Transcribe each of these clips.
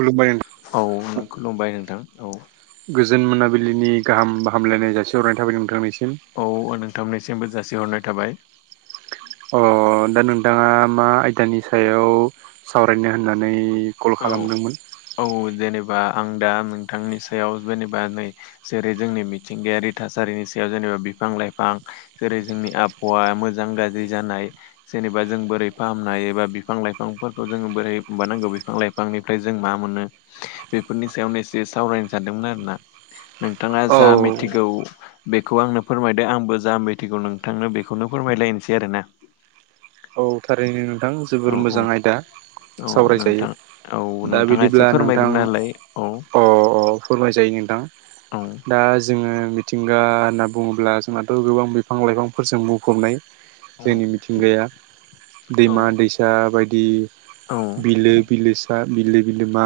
खुलुमबाय औ खुलुमबाय नोंथां औ गोजोन मोनाबिलिनि गाहाम हामलायनाय जासिहरनाय थाबाय नोंथांनिसम। औ नोंथांनिसिमबो जासिहरनाय थाबाय। अ दा नोंथाङा मा आयदानि सायाव सावरायनो होननानै कल खालामदोंमोन? बा आं दा नोंथांनि सायाव जेनेबा नै जेरै जोंनि मिथिंगायारि थासारिनि सायाव जेनेबा बिफां लाइफां जेरै जोंनि आबहावा मोजां गाज्रि जानाय जेनेबा जों बोरै फां फामनाय एबा बिफां लाइफांफोरखौ जोङो बोरै बानांगौ बे बिफां लाइफांनिफ्राय जों मा मोनो बेफोरनि सायावनो एसे सावरायनो सानदोंमोन आरोना। नोंथाङा औ जा मिथिगौ बेखौ आंनो फोरमायदो आंबो जा मिथिगौ नोंथांनो बेखौनो फोरमायलायनोसै आरोना। [inaudible] औ थारैनो नोंथां जोबोर औ मोजां औ आयदा। औ सावराय जायो नोंथां औ दा नोंथाङा एसे बिदिब्ला नोंथां फोरमायग्रोना होलाय औ अ अ फोरमायजायो। थां औ दा जोङो मिथिंगा होनना बुङोब्ला जोंहाथ' गोबां बिफां लाइफांफोरजों बुंफबनाय। औ जोंनि मिथिंगाया दैमा दैसा बायदि औ बिलो बिलोसा बिलो बिलोमा,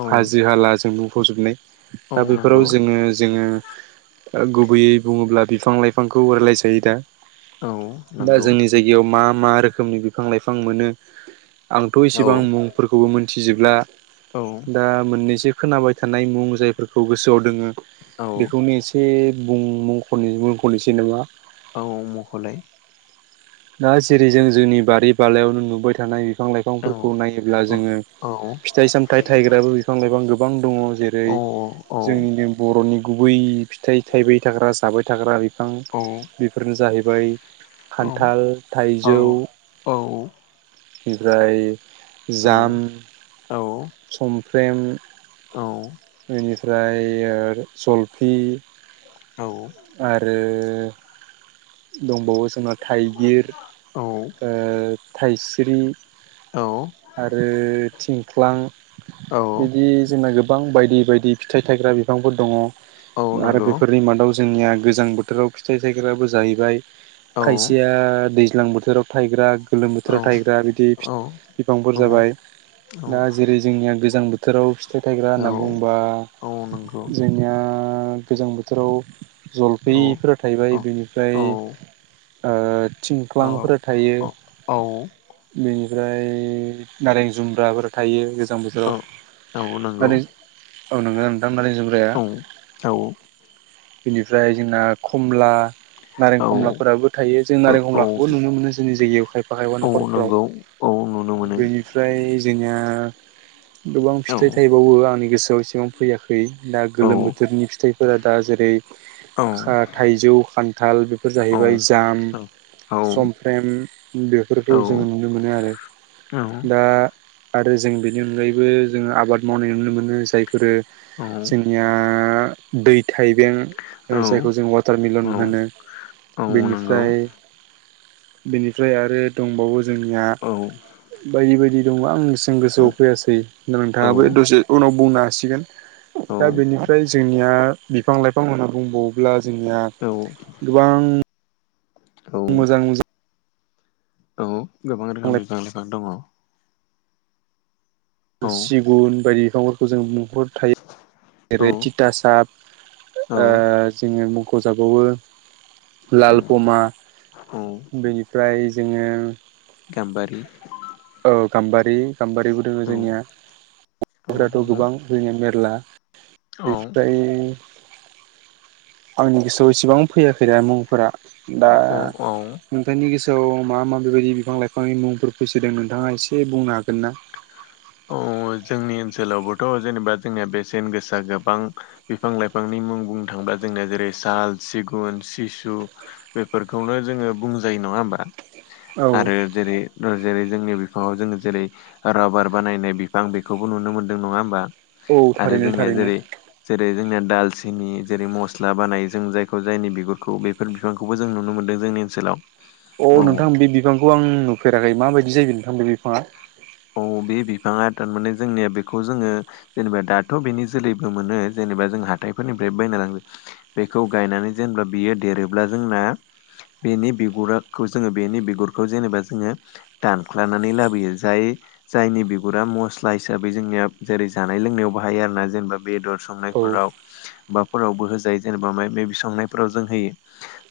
औ हाजो हाला जों बुंफबजोबनाय। औ दा बेफोराव नंगौ जोङो जोङो ओ गुबैयै बुङोब्ला बिफां लाइफांखौ रायलाय जायो दा। औ दा नंगौ जोंनि जायगायाव मा मा रोखोमनि बिफां लाइफां मोनो आंथ' औ इसेबां मुंफोरखौबो मोनथिजोबला औ दा मोननैसो खोनाबाय थानाय मुं जायफोरखौ गोसोआव दोङो औ बेखौनो एसे मुं मख'नि मुंख'निसै नामा। औ औ मख'लाय। दा जेरै जों जोंनि बारि बाालायावनो नुबाय थानाय। बिफां औ लाइफांफोरखौ नायोब्ला औ जोङो औ फिथाइ सामथाय थायग्राबो बिफां लाइफां गोबां दङ। जेरै औ औ जोंनिनो बर'नि गुबै फिथाइ थायबाय थाग्रा जाबाय थाग्रा बिफां औ बेफोरनो जाहैबाय खान थाल थाइजौ ओमफ्राय जाम। समफ्रेम। बेनिफ्राय ओर जलफि। आरो दंबावो जोंहा थाइगिर ओ थाइस्रि। औ आरो थिंख्लां औ बिदि जोंना गोब गोबां बायदि बायदि फिथाइ थायग्रा बिफांफोर दङ औ आरो नंगौ बेफोरनि मादाव जोंनिया गोजां बोथोराव फिथाइ थायग्राबो जाहैबाय औ खायसेया दैज दैलां बोथोराव थायग्रा। गोलोम औ बोथोराव थायग्रा बिदि औ बिफांफोर जाबाय दा जेरै जोंनिया गोजां बोथ बोथोराव फिथाइ थायग्रा औ होनना बुंबा औ औ नंगौ जोंनिया गोजां बोथोराव औ जलफैफोरा औ थायबाय औ बेनिफ्राय ओ। औ थिंख्लांफोर थायो औ औ बेनि ओमफ्राय नारें जुमब्राफोर थायो। गोजां औ औ नंगौ। आरो नंगौ ना नोंथां नारें जुमब्राया। औ औ बेनिफ्राय जोंना खमला नारें औ खमलाफोराबो थायो। जों नारें औ खमलाखौबो नुनो मोनो जोंनि जायगायाव खायफा खायफा औ न'खरफोराव नंगौ औ नुनो मोनो बेनिफ्राय जोंनिया गोबां औ फिथाइ थायबावो आंनि गोसोआव एसेबां फैयाखै। खै दा औ गोलोम बोथोरनि फिथाइफोरा दा जेरै औ खा थाइजौ खान्थाल बेफोर औ जाहैबाय जाम औ समफ्रेम औ बेफोरखौ जोङो नुनो मोनो आरो औ दा आरो जों बेनि अनगायैबो जोङो आबाद मावनाय नुनो मोनो जायफोरो जोंनिया दै थाइबें ओ जायखौ जों वाटारमिलन होनो नंगौ बेनिफ्राय बेनिफ्राय आरो दंबावो जोंनिया औ बायदि बायदि दङ आं जों गोसोआव फैयासै होनबा नोंथाङाबो दसे उनाव बुंनो हासिगोन। दा बेनिफ्राय जोंनिया बिफां लाइफां होनना बुंबावोब्ला जोंनिया औ गोबां औ मोजां मोजा औ गोबां रोखोमनि बिफां लाइफां दङ। औ सिगुन बायदि बिफांफोरखौ जों मु थायो औ जेरै थिथासाब ओ जोङो मु खजाखौबो लाल फमा औ बेनिफ्राय जोङो गाम्बारि औ गाम्बारि गाम्बारिबो दङ औ जोंनिया फोराथ' औ गोबां ला औ बेनिफ्राय आंनि गोसोआव इसेबां फैयाखै दा मुंफोरा दा औ औ नोंथांनि गोसोआव मा मा बेबायदि बिफां लाइफांनि मुंफोर फैसो फैदों नोंथाङा एसे बुंनो हागोन ना? सोलावबोथ' जेनेबा जोंनिया बेसेन गोसा गोबां बिफां लाइफांनि मुं बुंनो थांब्ला जोंनिया जेरै साल सिगुन सिसु बेफोरखौनो जोङो बुंजायो। नङा होमबा? औ आरो जेरै ओ जेरै जोंनि बिफाङाव जोङो जेरै राबार बानायनाय बिफां बेखौबो नुनो मोनदों। नङा होमबा? औ आरो थारैनो जोंनिया थारैनो जेरै जेरै जोंनिया दाल सिनि जेरै मस्ला बानायो जों जायखौ जायनि बिगुरखौ बेफोर बिफांखौबो जों नुनो मोनदों जोंनि ओनसोलाव। अ औ नोंथां बे बिफांखौ आं नुफेराखै माबायदि जायो नोंथां बे बिफाङा? अ बे बिफाङा थारमाने जोंनिया बेखौ जोङो जेनेबा दाथ' बेनि जोलैबो मोनो जेनेबा जोंहा हाथायफोरनिफ्रायबो बायना लाङो बेखौ गायनानै जेनेबा बियो देरोब्ला जोंना बेनि बिगुराखौ जोङो बेनि बिगुरखौ जेनेबा जोङो दानख्लानानै लाबोयो जाय जायनि बिगुरा मस्ला हिसाबै जोंनिया जेरै जानाय लोंनायाव बाहायो आरोना जेनेबा बेदर संनाय औ फ्राव बा फ्रावबो होजायो जेनेबा मे मेबि संनायफोराव जों होयो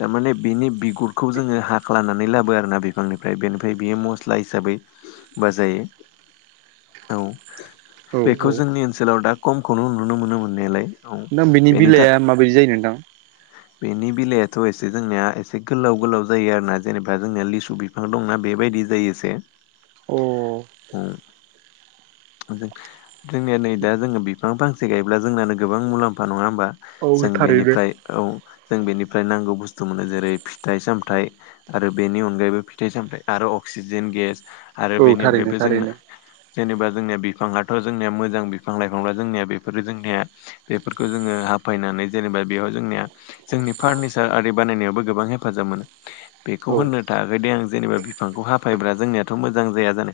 थारमाने बिनि बि बिगुरखौ जोङो हाख्लनानै लाबो आरोना बिफांनिफ्राय बेनि बियो मस्ला हिसाबै बा जायो। औ औ बेखौ औ जोंनि ओनसोलाव दा खमखौनो नुनो मोनो मोननायालाय। औ नोंथां बेनि बिलाइआ माबायदि जायो नोंथां? बेनि बिलायाथ' एसे जोंनिया एसे गोलाव गोलाव जायो आरोना जेनेबा जोंनिया लिसु बिफां दंना बेबायदि जायो एसे अ ओ जों जोंनिया नै दा जोङो बिफां फांसे गायब्ला जोंनानो गोबां मुलाम्फा नङा होमबा? औ जों थारैनो बेनिफ्राय औ जों बेनिफ्राय नांगौ बुस्थु मोनो जेरै फिथाइ सामथाय आरो बेनि अनगायैबो फिथाइ सामथाय आरो अक सिजेन गेस आरो औ बेनि थारैनो अनगायैबो जोंना थारैनो जेनेबा जोंनिया बिफांयाथ' जोंनिया मोजां बिफां लाइफां ल' जोंनिया बेफोरो जोंनिया बेफोरखौ जोङो हाफायना नै जेनेबा बेयावहाय जोंनिया जोंनि फार्निचार आरि बानायनायाव गोबां हेफाजाब मोनो बेखौ औ होन नो थायाखै दे आं जेनेबा बिफांखौ हाफायब्रा जोंनिया थ' मोजां जाया जानो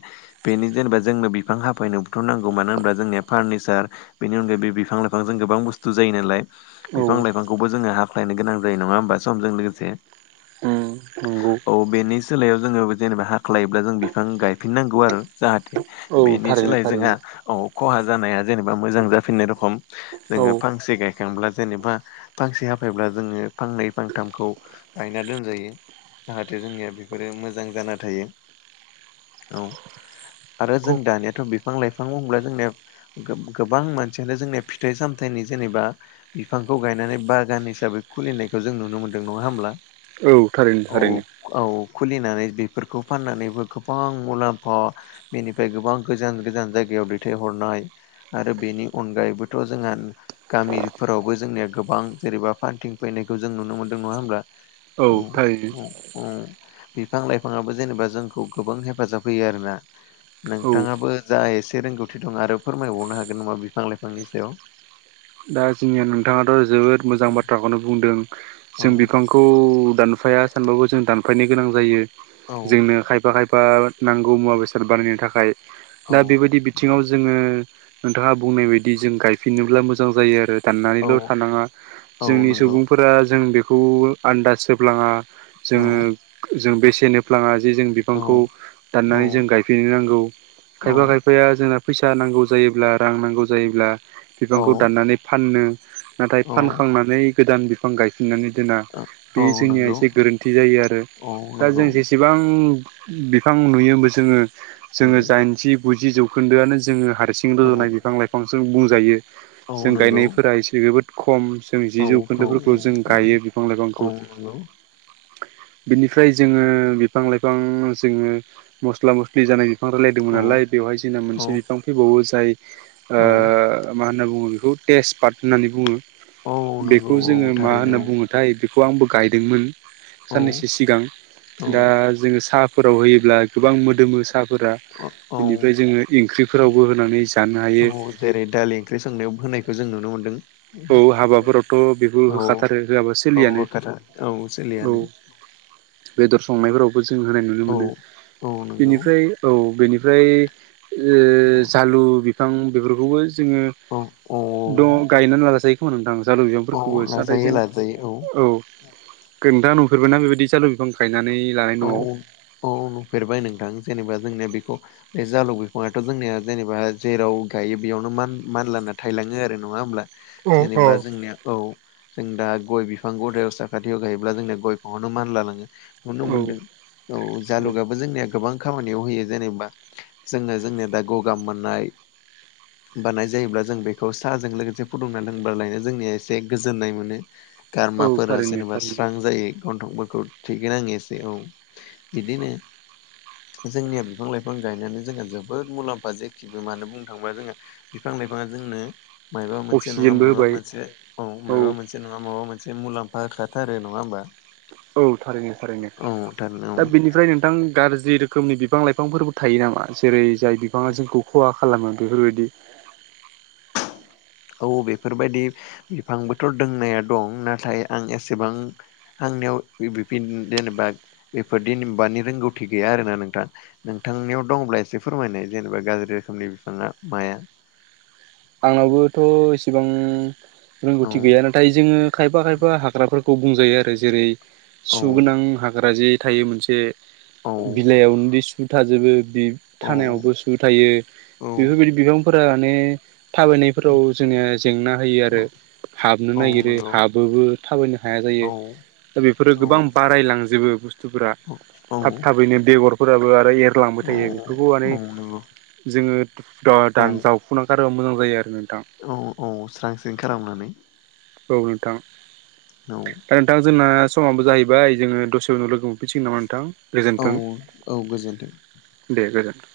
बेनि जेनेबा जोंनो बिफां हाफायनो बोथ' नांगौ मानो होनबा जोंनिया फार्निचार बेनि अनगायै बे बिफां लाइफांजों गोबां बुस्थु जायो नालाय औ बिफां लाइफांखौबो जोङो हाख्लायनो गोनां जायो। नङा होमबा? समजों लोगोसे। उम। नंगौ औ बेनि सोलायाव जोङो जेनेबा हाख्लायोब्ला जों बिफां गायफिननांगौ आरो जाहाथे औ बेनि थारैनो सोलाय जोंहा थारैनो औ। खहा जानाया जेनेबा मोजां जाफिननाय रखम औ जोङो फांसे गायखांब्ला जेनेबा फांसे हाफायब्ला जोङो फांनै फांथामखौ गायना दोनजायो। जाहाथे जोंनिया बेफोरो मोजां जाना थायो औ। आरो जों औ दानियाथ' बिफां लाइफां बुंब्ला जोंनिया गोबां मानसियानो जोंनिया फिथाइ सामथाइनि जेनेबा बिफांखौ गायनानै बागान हिसाबै खुलिनायखौ जों नुनो मोन्दों नङा होमब्ला? औ थारैनो औ थारैनो। औ खुलिनानै बेफोरखौ फाननानैबो गोबां मुलाम्फा बेनिफ्राय गोबां गोजान गोजान जायगायाव दैथायहरनाय आरो बे बेनि अनगायैबोथ' जोंहा गामिफोरावबो जोंनिया गोबां जेरैबा फान्थिं फैनायखौ जों नुनो मोनो मोनदों नङा होनब्ला? औ थारैनो। बिफां लाइफाङाबो जेनेबा जोंखौ गोबां हेफाजाब होयो आरोना। औ नोंथाङाबो जा एसे रोंगौथि दं आरो फोरमायबावनो हागोन नामा बिफां लाइफांनि सायाव। दा जोंनिया नोंथाङाथ' जोबोद मोजां औ बाथ्राखौनो बुंदों जों बिफांखौ दान फाया सानबो जों दानफायनो गोनां जायो औ जोंनो खायफा खायफा नांगौ मुवा बेसाद बानायनो थाखाय औ दा बेबायदि बिथिङाव जोङो नोंथाङा बुंनाय बायदि जों गायफिनोब्ला मोजां जायो आरो। औ दाननानैल' थानाङा औ जोंनि नंगौ सुबुंफोरा जों बेखौ आन्दाज होब्लाङा औ जोङो जों बेसेनहोफ्लाङा जे जों औ बिफांखौ औ दाननानै जों गायफिननो नांगौ खायफा खायफाया जोंना फैसा नांगौ जायोब्ला रां नांगौ जायोब्ला औ बिफांखौ दाननानै फाननो नाथाय औ फानखांनानै गोदान बिफां गायफिननानै दोना बे औ जोंनिया नंगौ एसे गोरोन्थि जायो आरो औ दा नंगौ जों जेसेबां बिफां नुयोबो जोङो औ जोङो दाइनजि गुजि जौखोन्दोआनो जोङो हारसिं औ रज'नाय बिफां लाइफांजों बुंजायो औ जों नंगौ गायनायफोरा एसे जोबोद खम जों जि औखौ औ जौखोन्दोफोरखौ जों गायो बिफां औ लाइफांखौ नंगौ बिनिफ्राय जोङो बिफां लाइफां जोङो मस्ला मस्लि जानाय बिफां औ रायलायदोंमोन नालाय बेवहाय जोंना औ मोनसे बिफां फैबावो जाय औ ओ मा होनना बुङो टेजपात होननानै औ बुङो नंगौ बेखौ औ जोङो मा होनना थारैनो बुङोथाय खौ आंबो गायदोंमोन औ साननैसो सिगां औ दा जों साह फोराव होयोब्ला गोबां मोदोमो साहफोरा औ औ बेनिफ्राय जोङो ओंख्रिफोरावबो होनानै जानो औ हायो जेरै दालि ओंख्रि संनायाव होनायखौ जों नुनो मोन्दों औ हाबाफोरावथ' बेखौ होखाथारो होआबा औ सोलियानो होखाथार औ औ सोलियानो बेदर संनायफोरावबो जों होनाय नुनो औ मोनो औ नंगौ बेनिफ्राय औ बेनिफ्राय ओ औ जालु बिफां बेफोरखौबो जोङो औ औ दङ गायनानै जायो खोमा नोंथां जालु औ बिफांफोरखौबो नाथाय लाजायो जों लाजायो औ दा नुफेरबायोना बेबायदि जालु बिफां गाय औ औ नुफेरबाय नोंथां जेनेबा जोंनि बेखौ बे जालु बिफाङाथ' जोंनिया जेनेबा जेराव गायो बेयावनो मान मानलाना थायो बेनो नङा होमब्ला औ जेनेबा जोंनिया औ जों दा गइ बिफां बिफां गदायाव साखाथियाव गायोब्ला जोंनि गइ बिफाङावनो मानला लाङो नुनो मोनो औ औ जालुगाबो जोंनिया गोबां गोबां खामानियाव होयो जेनेबा जोङो जोंनिया दा गगा मोननाय बानाय जायोब्ला जों बेखौ साहाजों लोगोसे फुदुंना लोंबा लायानो जोंनिया एसे गोजोननाय मोनो औ गारमाफोरा थारैनो जेनेबा थारैनो स्रां जायो गन्थंफोरखौ थिगै नाङै औ बिदिनो जोंनियाव बिफां लाइफां बिफां गायनानै जोंहा जोबोद मुलाम्फा जेखिबो म होन बुंनो थाङोबा जोङो बिफां लाइफाङा जोंनो मायाबा मोनसे नङा अक्सिजेनबो माबा होबाय मोनसे औ माबा मोनसे नङा माबा मोनसे मुलाम्फा बाखाथारो नंङा होमबा? औ थारैनो औ थारैनो दा बिनिफ्राय नोंथां गाज्रि रोखोमनि बिफां लाइफांफोरबो थायो नामा जेरै जाय बिफाङा जोंखौ खहा खालामो बेफोरबायदि। औ बेफोरबायदि बिफांबोथ' दोंनाया दं नाथाय आं एसेबां आं जेनेबा बेफोरदि मानि रोंगौथि गैया आरोना नोंथां नोंथनि [unintelligible] बि दंब्ला एसे फोरमायनाय जेनेबा गाज्रि रोखोमनि बिफाङा माया। आंनावबोथ' इसेबां औ रोंगौथि गैया नाथाय जोङो खायफा खायफा हाग्राफोरखौ बुंजायो आरो जेरै औ सुगोनां हाग्रा जे थायो मोनसे औ बिलाइयावनो दै सु थाजोबो बि औ थानायावबो सु थायो औ बेफोरबायदि बिफांफोरा माने थाबायनायफोराव जोंनिया जेंना होयो आरो। औ हाबनो औ नागिरो नंगौ हाबोबो थाबायनो हाया जायो औ दा बेफोरो औ गोबां बारायलांजोबो बुस्थुफोरा औ थाब थाबैनो बेगरफोराबो आरो एरलांबाय औ थायो बेफोरखौ औ माने नंगौ जोंओ औ दान जावफुनार गार्बा खाय आरो औ औ स्रां स्रिं खालामनानै। औ नोंथां औ दा नोंथां जोंना समाबो जाहैबाय जोङो दसे उनाव लोगो मोनफैनसिगोन नामा नोंथां? औ गोजोन्थों औ गोजोनथों। दे गोजोन्थों।